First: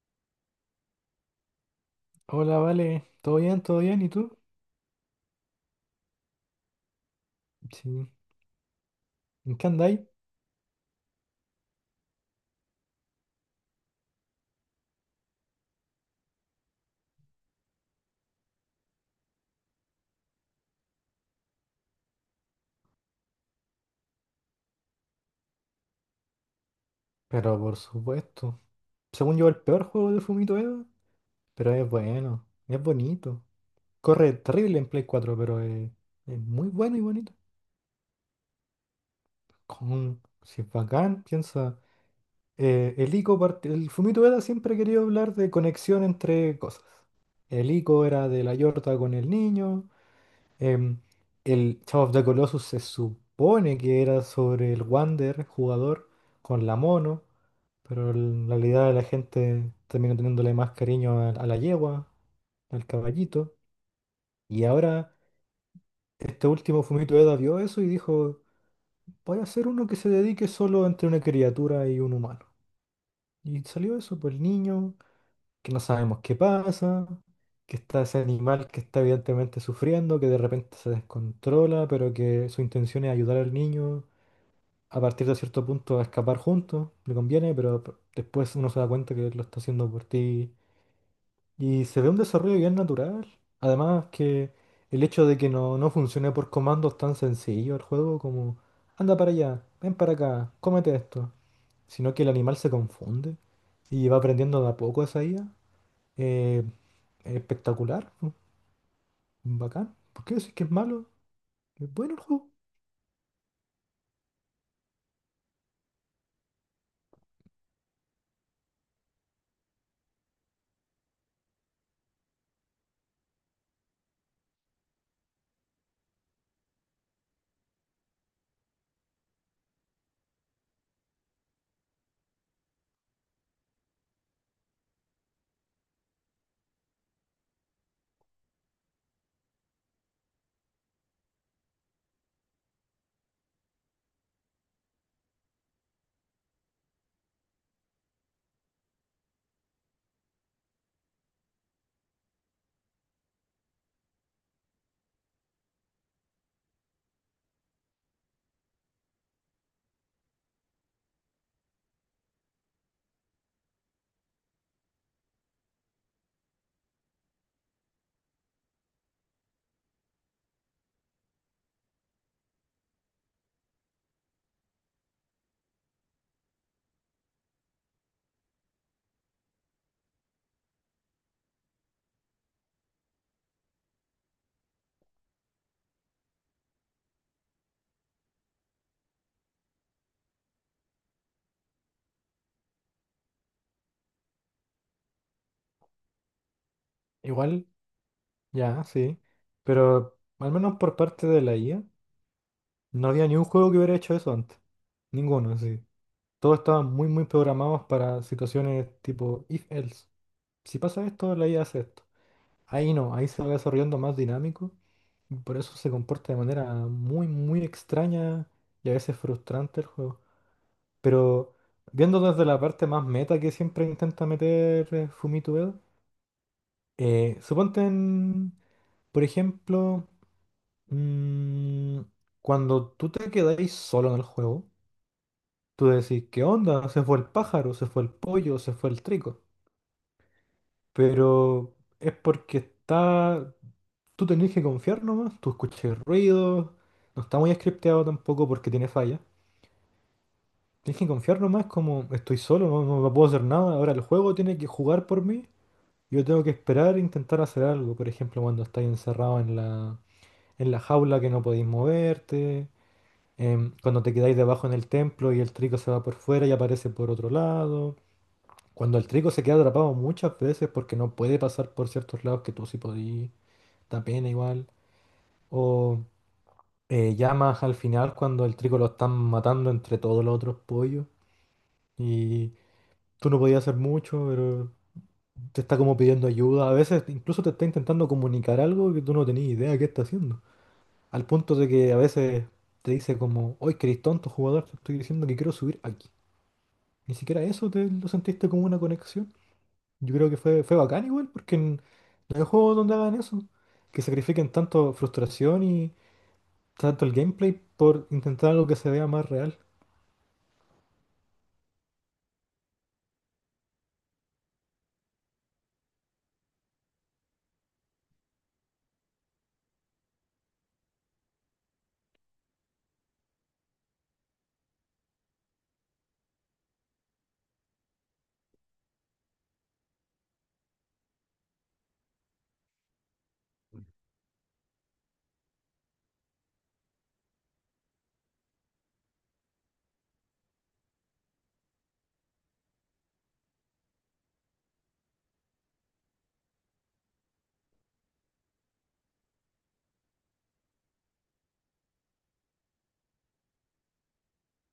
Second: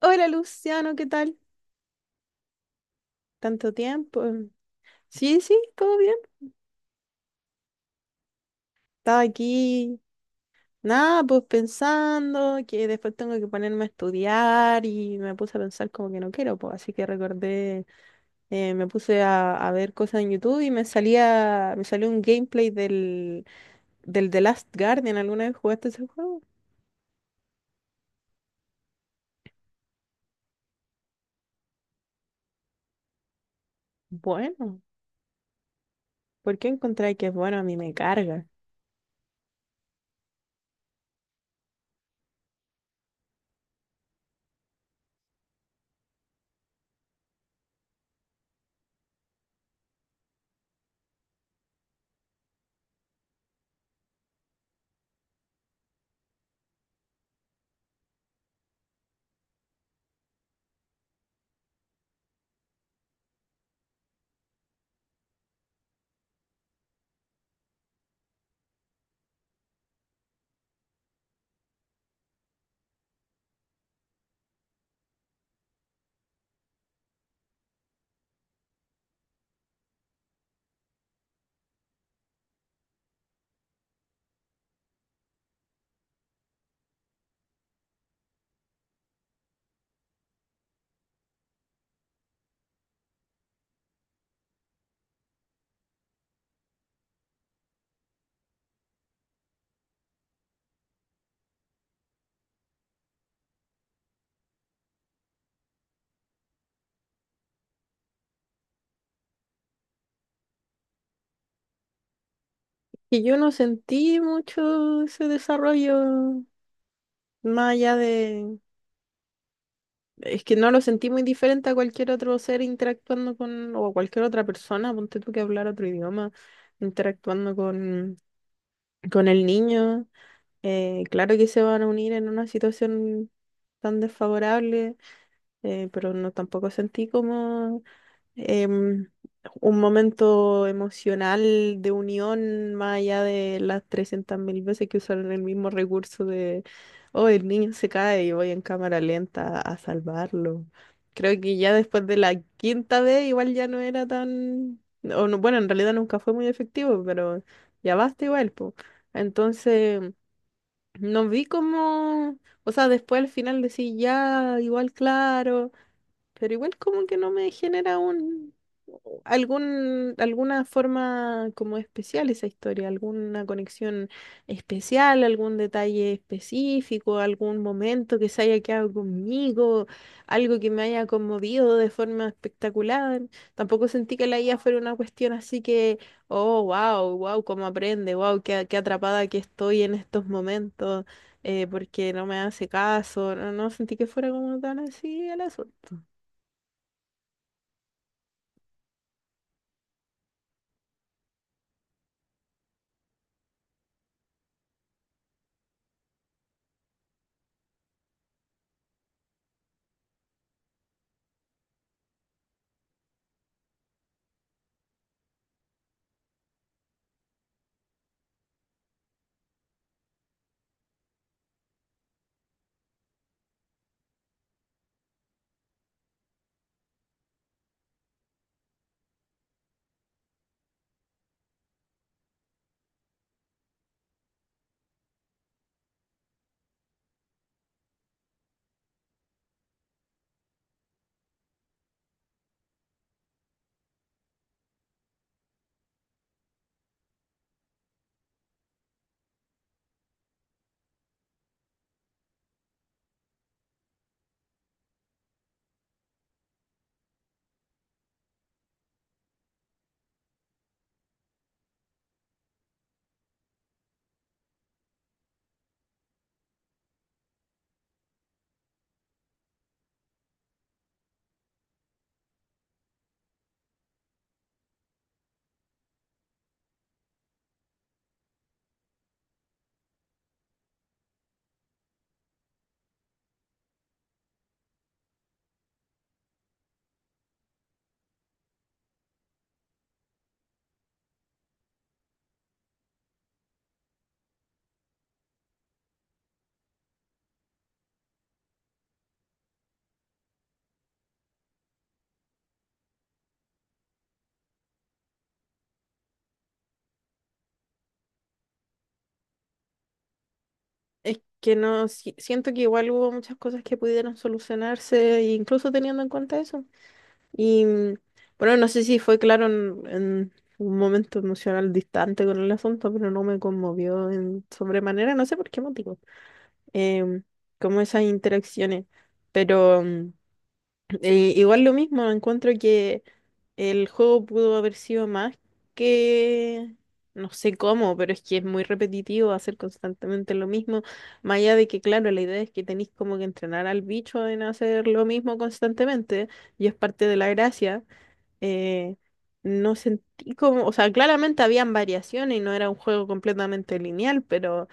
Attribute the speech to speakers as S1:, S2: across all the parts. S1: Hola Luciano, ¿qué tal?
S2: Hola, vale. ¿Todo bien?
S1: Tanto
S2: ¿Todo bien? ¿Y
S1: tiempo.
S2: tú?
S1: Mm, sí, sí, todo bien.
S2: Sí.
S1: Estaba
S2: ¿En qué
S1: aquí,
S2: andáis?
S1: nada, pues pensando que después tengo que ponerme a estudiar y me puse a pensar como que no quiero, pues así que recordé, me puse a ver cosas en YouTube y me salió un gameplay del The Last Guardian. ¿Alguna vez jugaste ese juego?
S2: Pero por supuesto. Según yo, el peor juego de Fumito Eva. Pero es bueno. Es bonito. Corre terrible
S1: Bueno,
S2: en Play 4, pero es
S1: ¿por qué
S2: muy bueno y
S1: encontré que
S2: bonito.
S1: es bueno? A mí me carga.
S2: Con, si es bacán, piensa. El Fumito Eva siempre quería hablar de conexión entre cosas. El ICO era de la Yorta con el niño. Em, el Shadow of the Colossus se supone que era sobre el Wander, jugador, con la mono, pero en realidad la gente terminó teniéndole más cariño a la yegua, al caballito. Y ahora este último Fumito Eda vio eso y dijo, voy a hacer uno que se dedique solo entre una criatura y un humano. Y salió eso, pues el niño que no sabemos qué pasa, que está ese animal que está evidentemente sufriendo, que de repente se descontrola, pero que su intención es ayudar al niño a partir de cierto punto a escapar juntos, le conviene, pero después uno se da cuenta que lo está haciendo por ti y se ve un desarrollo bien natural. Además que el hecho de que no funcione por comandos tan sencillo el juego como anda para allá, ven para acá, cómete esto, sino que el animal se confunde y va aprendiendo de a poco esa IA espectacular, bacán. ¿Por qué decir que es malo? Es bueno el juego.
S1: Y yo no sentí mucho ese desarrollo más allá de... Es que no lo sentí muy diferente a cualquier otro ser interactuando con, o a cualquier otra persona, ponte tú que hablar otro idioma, interactuando con el niño. Claro que se van a unir en una situación tan desfavorable, pero no tampoco sentí como em, un momento emocional de unión más allá de las 300.000 veces que usaron el mismo recurso de, oh, el niño se cae y voy en cámara lenta a salvarlo. Creo que ya después de la quinta vez igual ya no era tan, o no- bueno, en realidad nunca fue muy efectivo, pero ya basta igual, po. Entonces, no vi como, o sea, después al final decía ya, igual claro, pero igual como que no me genera un algún alguna forma como especial esa historia, alguna conexión especial, algún detalle específico, algún momento que se haya quedado conmigo, algo que me haya conmovido de forma espectacular. Tampoco sentí que la IA fuera una cuestión así que, oh, wow, wow, cómo aprende, wow, qué atrapada que estoy en estos momentos, porque no me hace caso. No sentí que fuera como tan así el asunto.
S2: Igual, ya, sí. Pero al menos por parte de la IA, no había ni un juego que hubiera hecho eso antes. Ninguno, sí. Todos estaban muy, muy programados para situaciones tipo if else. Si pasa esto, la IA hace esto. Ahí no, ahí se va desarrollando más dinámico. Y por eso se comporta de manera muy, muy extraña y a veces frustrante el juego. Pero viendo desde la parte más meta que siempre intenta meter Fumito Ueda, suponte por ejemplo, mm, cuando tú te quedáis solo en el juego, tú decís, ¿qué onda? Se fue el pájaro, se fue el pollo, se fue el trico. Pero es porque está... Tú tenés que confiar nomás, tú escuchas ruidos, no está muy scripteado tampoco porque tiene fallas. Tienes que confiar nomás como estoy solo, no puedo hacer nada. Ahora el juego tiene que jugar por mí. Yo tengo que esperar e intentar hacer algo. Por ejemplo, cuando estáis encerrado en la jaula que no podéis moverte, cuando te quedáis debajo en el templo y el trigo se va por fuera y aparece por otro lado, cuando el trigo se queda atrapado muchas veces porque no puede pasar por ciertos lados que tú sí podías, da pena igual, o llamas al final cuando el trigo lo están matando entre todos los otros pollos y tú no podías hacer mucho, pero te está como pidiendo ayuda, a veces incluso te está intentando comunicar algo que tú no tenías idea de qué está haciendo. Al punto de que a veces te dice como, hoy que eres tonto jugador, te estoy diciendo que quiero subir aquí. Ni siquiera eso te lo sentiste como una conexión. Yo creo que fue bacán igual, no hay juegos donde hagan eso. Que sacrifiquen tanto frustración y tanto el gameplay por intentar algo que se vea más real.
S1: Es que no, si- siento que igual hubo muchas cosas que pudieron solucionarse, e incluso teniendo en cuenta eso. Y bueno, no sé si fue claro en un momento emocional distante con el asunto, pero no me conmovió en sobremanera, no sé por qué motivo, em, como esas interacciones. Pero igual lo mismo, encuentro que el juego pudo haber sido más que... No sé cómo, pero es que es muy repetitivo hacer constantemente lo mismo. Más allá de que, claro, la idea es que tenéis como que entrenar al bicho en hacer lo mismo constantemente, y es parte de la gracia. eh, no sentí como, o sea, claramente habían variaciones y no era un juego completamente lineal, pero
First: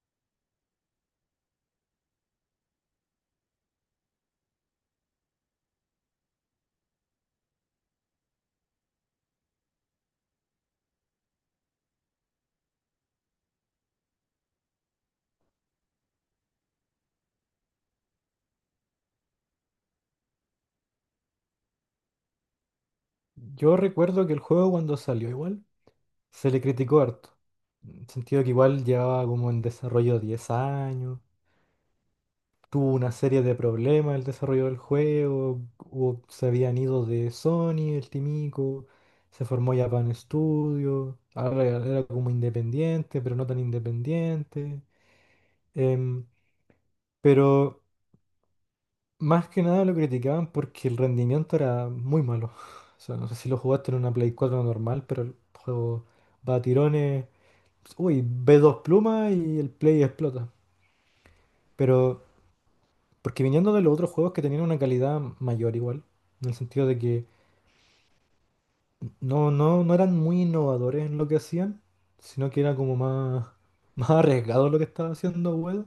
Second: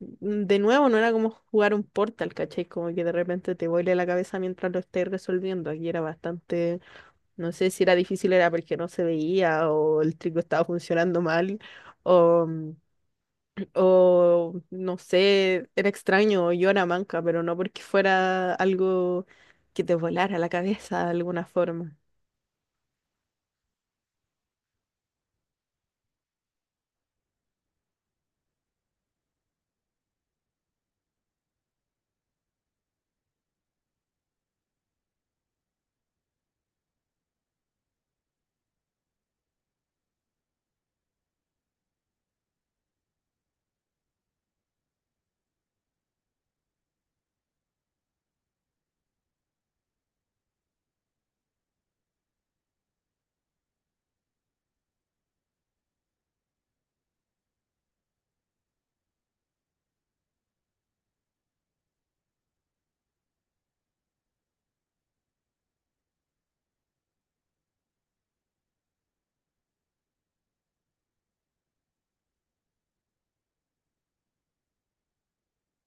S1: de nuevo no era como jugar un Portal, ¿cachai? Como que de repente te vuele la cabeza mientras lo estés resolviendo. Aquí era bastante, no sé si era difícil, era porque no se veía o el trigo estaba funcionando mal o, o no sé, era extraño, o yo era manca, pero no porque fuera algo que te volara la cabeza de alguna forma.
S2: Yo recuerdo que el juego cuando salió igual, se le criticó harto. En el sentido que igual llevaba como en desarrollo 10 años. Tuvo una serie de problemas el desarrollo del juego, se habían ido de Sony, el Timico, se formó Japan Studio, ahora era como independiente, pero no tan independiente. Em, pero más que nada lo criticaban porque el rendimiento era muy malo. O sea, no sé si lo jugaste en una Play 4 normal, pero el juego va a tirones. Uy, ve dos plumas y el Play explota. Pero porque viniendo de los otros juegos que tenían una calidad mayor igual, en el sentido de que no eran muy innovadores en lo que hacían, sino que era como más, más arriesgado lo que estaba haciendo Ueda, en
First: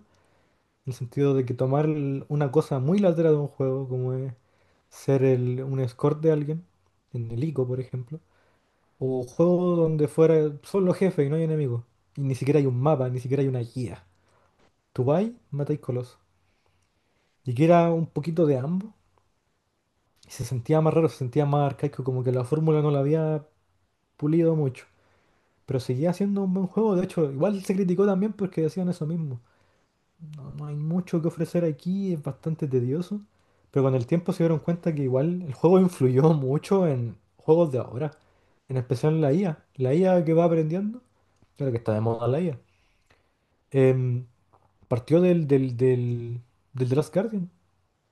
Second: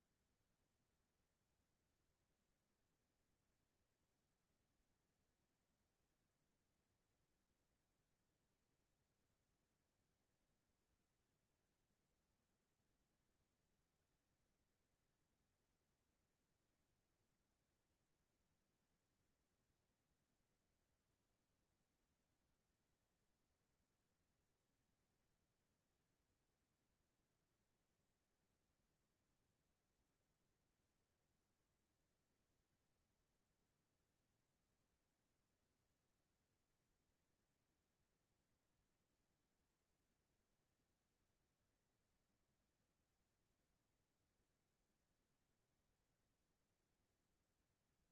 S2: el sentido de que tomar una cosa muy lateral de un juego, como es ser un escort de alguien, en el ICO por ejemplo, o juego donde fuera solo jefe y no hay enemigos, y ni siquiera hay un mapa, ni siquiera hay una guía. Tú vas, matáis colosos. Y que era un poquito de ambos, y se sentía más raro, se sentía más arcaico, como que la fórmula no la había pulido mucho. Pero seguía siendo un buen juego, de hecho, igual se criticó también porque decían eso mismo. No, no hay mucho que ofrecer aquí, es bastante tedioso. Pero con el tiempo se dieron cuenta que igual el juego influyó mucho en juegos de ahora. En especial en la IA. La IA que va aprendiendo, claro que está de moda la IA. em, Partió del The Last Guardian.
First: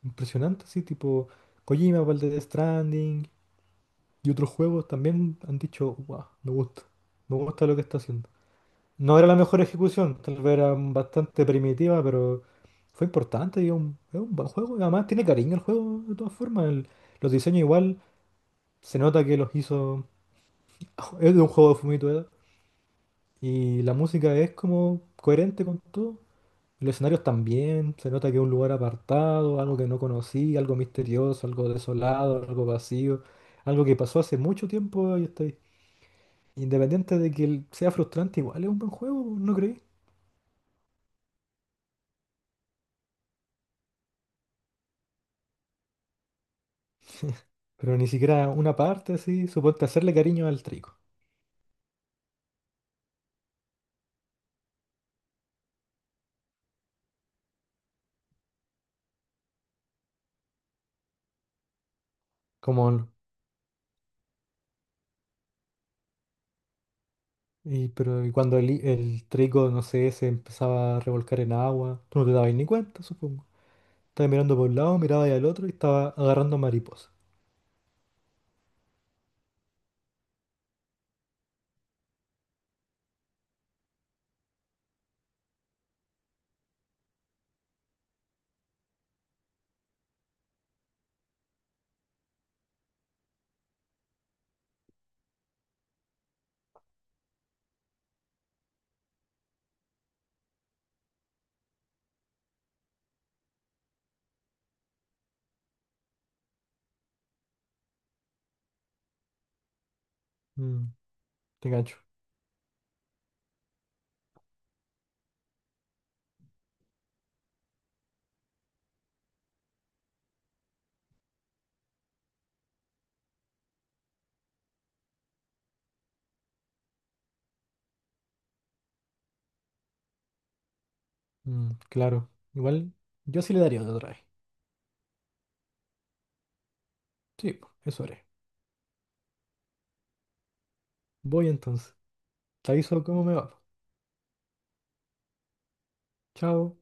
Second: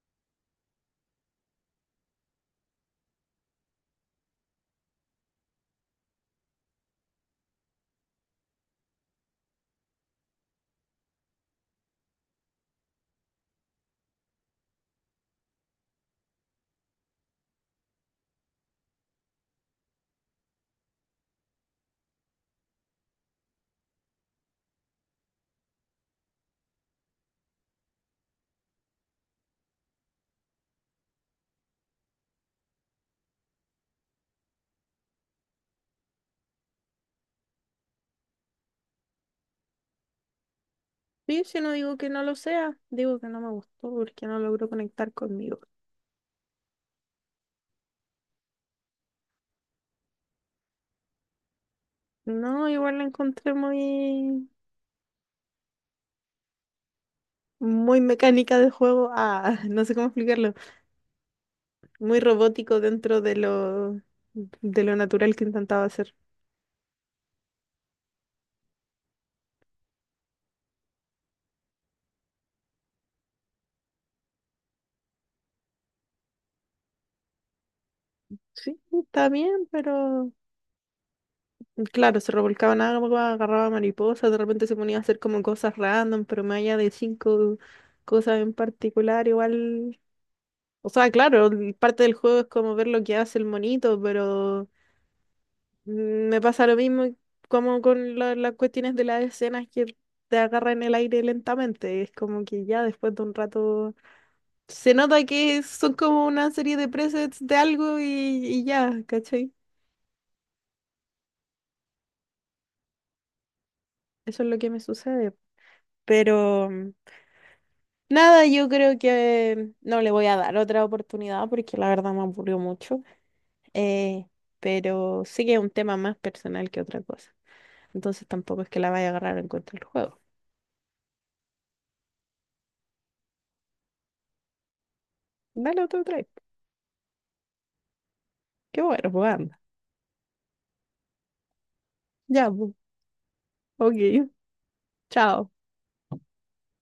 S2: Impresionante, sí, tipo Kojima para el de Death Stranding. Y otros juegos también han dicho, wow, me gusta lo que está haciendo. No era la mejor ejecución, tal vez era bastante primitiva, pero fue importante y es un buen juego. Y además tiene cariño el juego de todas formas. Los diseños igual, se nota que los hizo... Es de un juego de Fumito Ueda. Y la música es como coherente con todo. Los escenarios también, se nota que es un lugar apartado, algo que no conocí, algo misterioso, algo desolado, algo vacío, algo que pasó hace mucho tiempo y está ahí. Independiente de que sea frustrante, igual es un buen juego, ¿no creí?
S1: Sí, si no digo que no lo sea, digo que no me gustó porque no logró conectar conmigo.
S2: Pero ni siquiera una parte así, suponte hacerle cariño al trigo.
S1: No, igual la encontré muy, muy mecánica de juego. Ah, no sé cómo explicarlo. Muy robótico
S2: Como, el-
S1: dentro de lo natural que intentaba hacer.
S2: y cuando el trigo, no sé, se empezaba a revolcar en agua, tú no te dabas ni cuenta, supongo. Estabas mirando por un lado, mirabas al otro y estaba agarrando mariposas.
S1: Sí, está bien, pero claro, se revolcaba en agua, agarraba mariposas, de repente se ponía a hacer como cosas random, pero más allá de 5 cosas en particular, igual, o sea, claro, el- parte del juego es como ver lo que hace el monito, pero me pasa lo mismo como con la- las cuestiones de las escenas que te agarran en el aire lentamente, es como que ya después de un rato se nota que son como una serie de presets de algo y ya, ¿cachai?
S2: Mm, Te gancho.
S1: Eso es lo que me sucede. Pero nada, yo creo que no le voy a dar otra oportunidad porque la verdad me aburrió mucho. Eh, pero sí que es un tema más personal que otra cosa. Entonces tampoco es que la vaya a agarrar en contra del juego.
S2: Mm, claro. Igual, yo sí le daría otra vez.
S1: Dale otro try.
S2: Sí, po, eso haré.
S1: Qué bueno, pues anda.
S2: Voy entonces.
S1: Ya,
S2: Te
S1: pues.
S2: aviso cómo me va, po.
S1: Ok. Chao.
S2: Chao.